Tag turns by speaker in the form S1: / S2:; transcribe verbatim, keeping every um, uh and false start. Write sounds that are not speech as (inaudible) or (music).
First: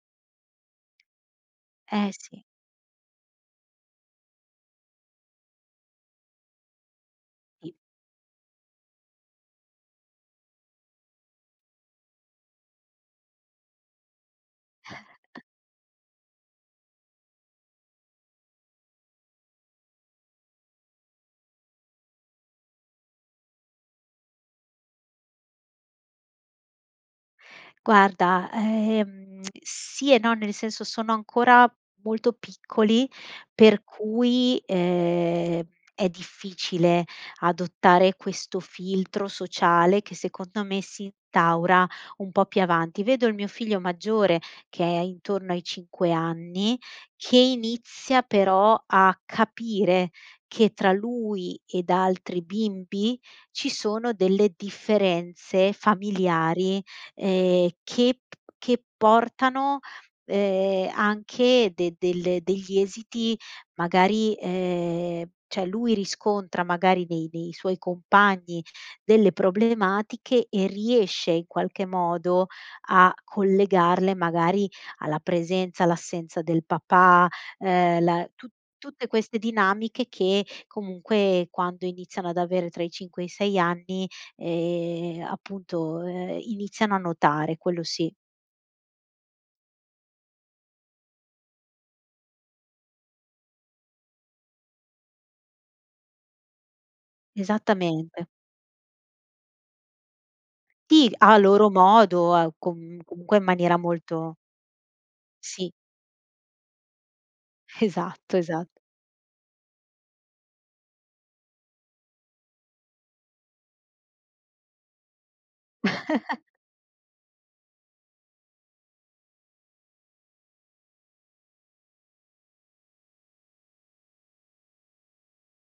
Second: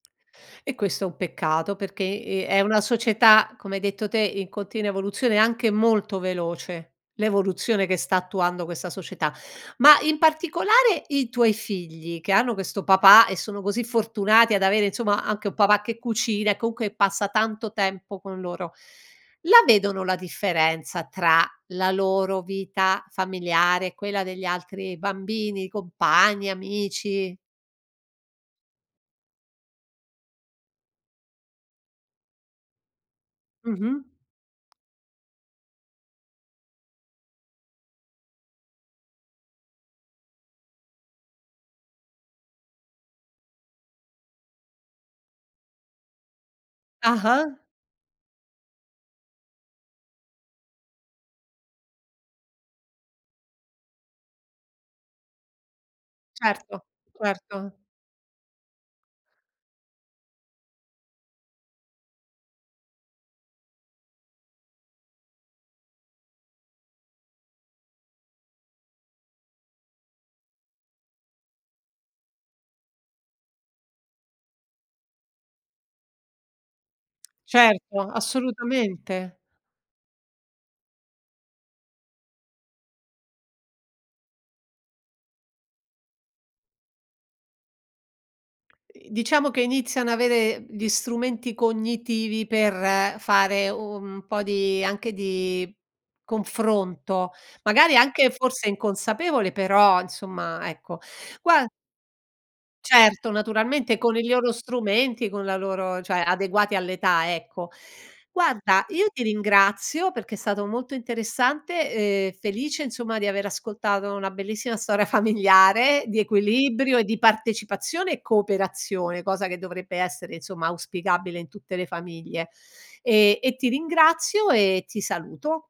S1: E questo è un peccato perché,
S2: Ehm, sì.
S1: ehm, è una società, come hai detto te, in continua evoluzione, anche molto veloce,
S2: Sì.
S1: l'evoluzione che sta attuando questa società. Ma in particolare i tuoi figli, che hanno questo papà e sono così fortunati ad avere insomma
S2: (chuckles)
S1: anche un papà che cucina e comunque passa tanto tempo con loro, la vedono la differenza tra la loro vita familiare e quella degli altri bambini, compagni, amici?
S2: Guarda, ehm, sì e no, nel senso sono ancora molto piccoli, per
S1: Mh-mh.
S2: cui, ehm, è difficile adottare questo filtro sociale che secondo me si instaura un po' più avanti. Vedo il mio figlio maggiore che è intorno ai cinque anni, che
S1: Ah-ah.
S2: inizia però a capire che tra lui ed altri bimbi, ci sono delle differenze familiari,
S1: Certo,
S2: ehm,
S1: certo.
S2: che p che portano, ehm, anche de delle degli esiti magari, ehm, cioè lui riscontra magari nei nei suoi compagni delle problematiche e riesce in qualche modo a collegarle magari alla presenza, all'assenza del papà,
S1: Certo,
S2: ehm, la tut tutte
S1: assolutamente.
S2: queste dinamiche che comunque, quando iniziano ad avere tra i cinque e i sei anni, ehm, appunto, ehm, iniziano a notare, quello sì.
S1: Ehm, diciamo che iniziano avere gli strumenti cognitivi per fare u un po' di anche di confronto, magari
S2: Esattamente.
S1: anche forse inconsapevole però insomma ecco,
S2: Sì. A
S1: guar
S2: loro modo, a com
S1: Certo
S2: comunque in maniera
S1: naturalmente con i
S2: molto
S1: loro strumenti, con la
S2: Sì.
S1: loro cioè adeguati all'età, ecco.
S2: Esatto, esatt
S1: Guarda, io ti ringrazio perché è stato molto interessante, ehm, felice insomma di aver ascoltato una bellissima storia familiare, di
S2: (chuckles)
S1: equilibrio, partecipazione e cooperazione, cosa che dovrebbe essere insomma auspicabile in tutte le famiglie. Ehm, e ti ringrazio e ti saluto.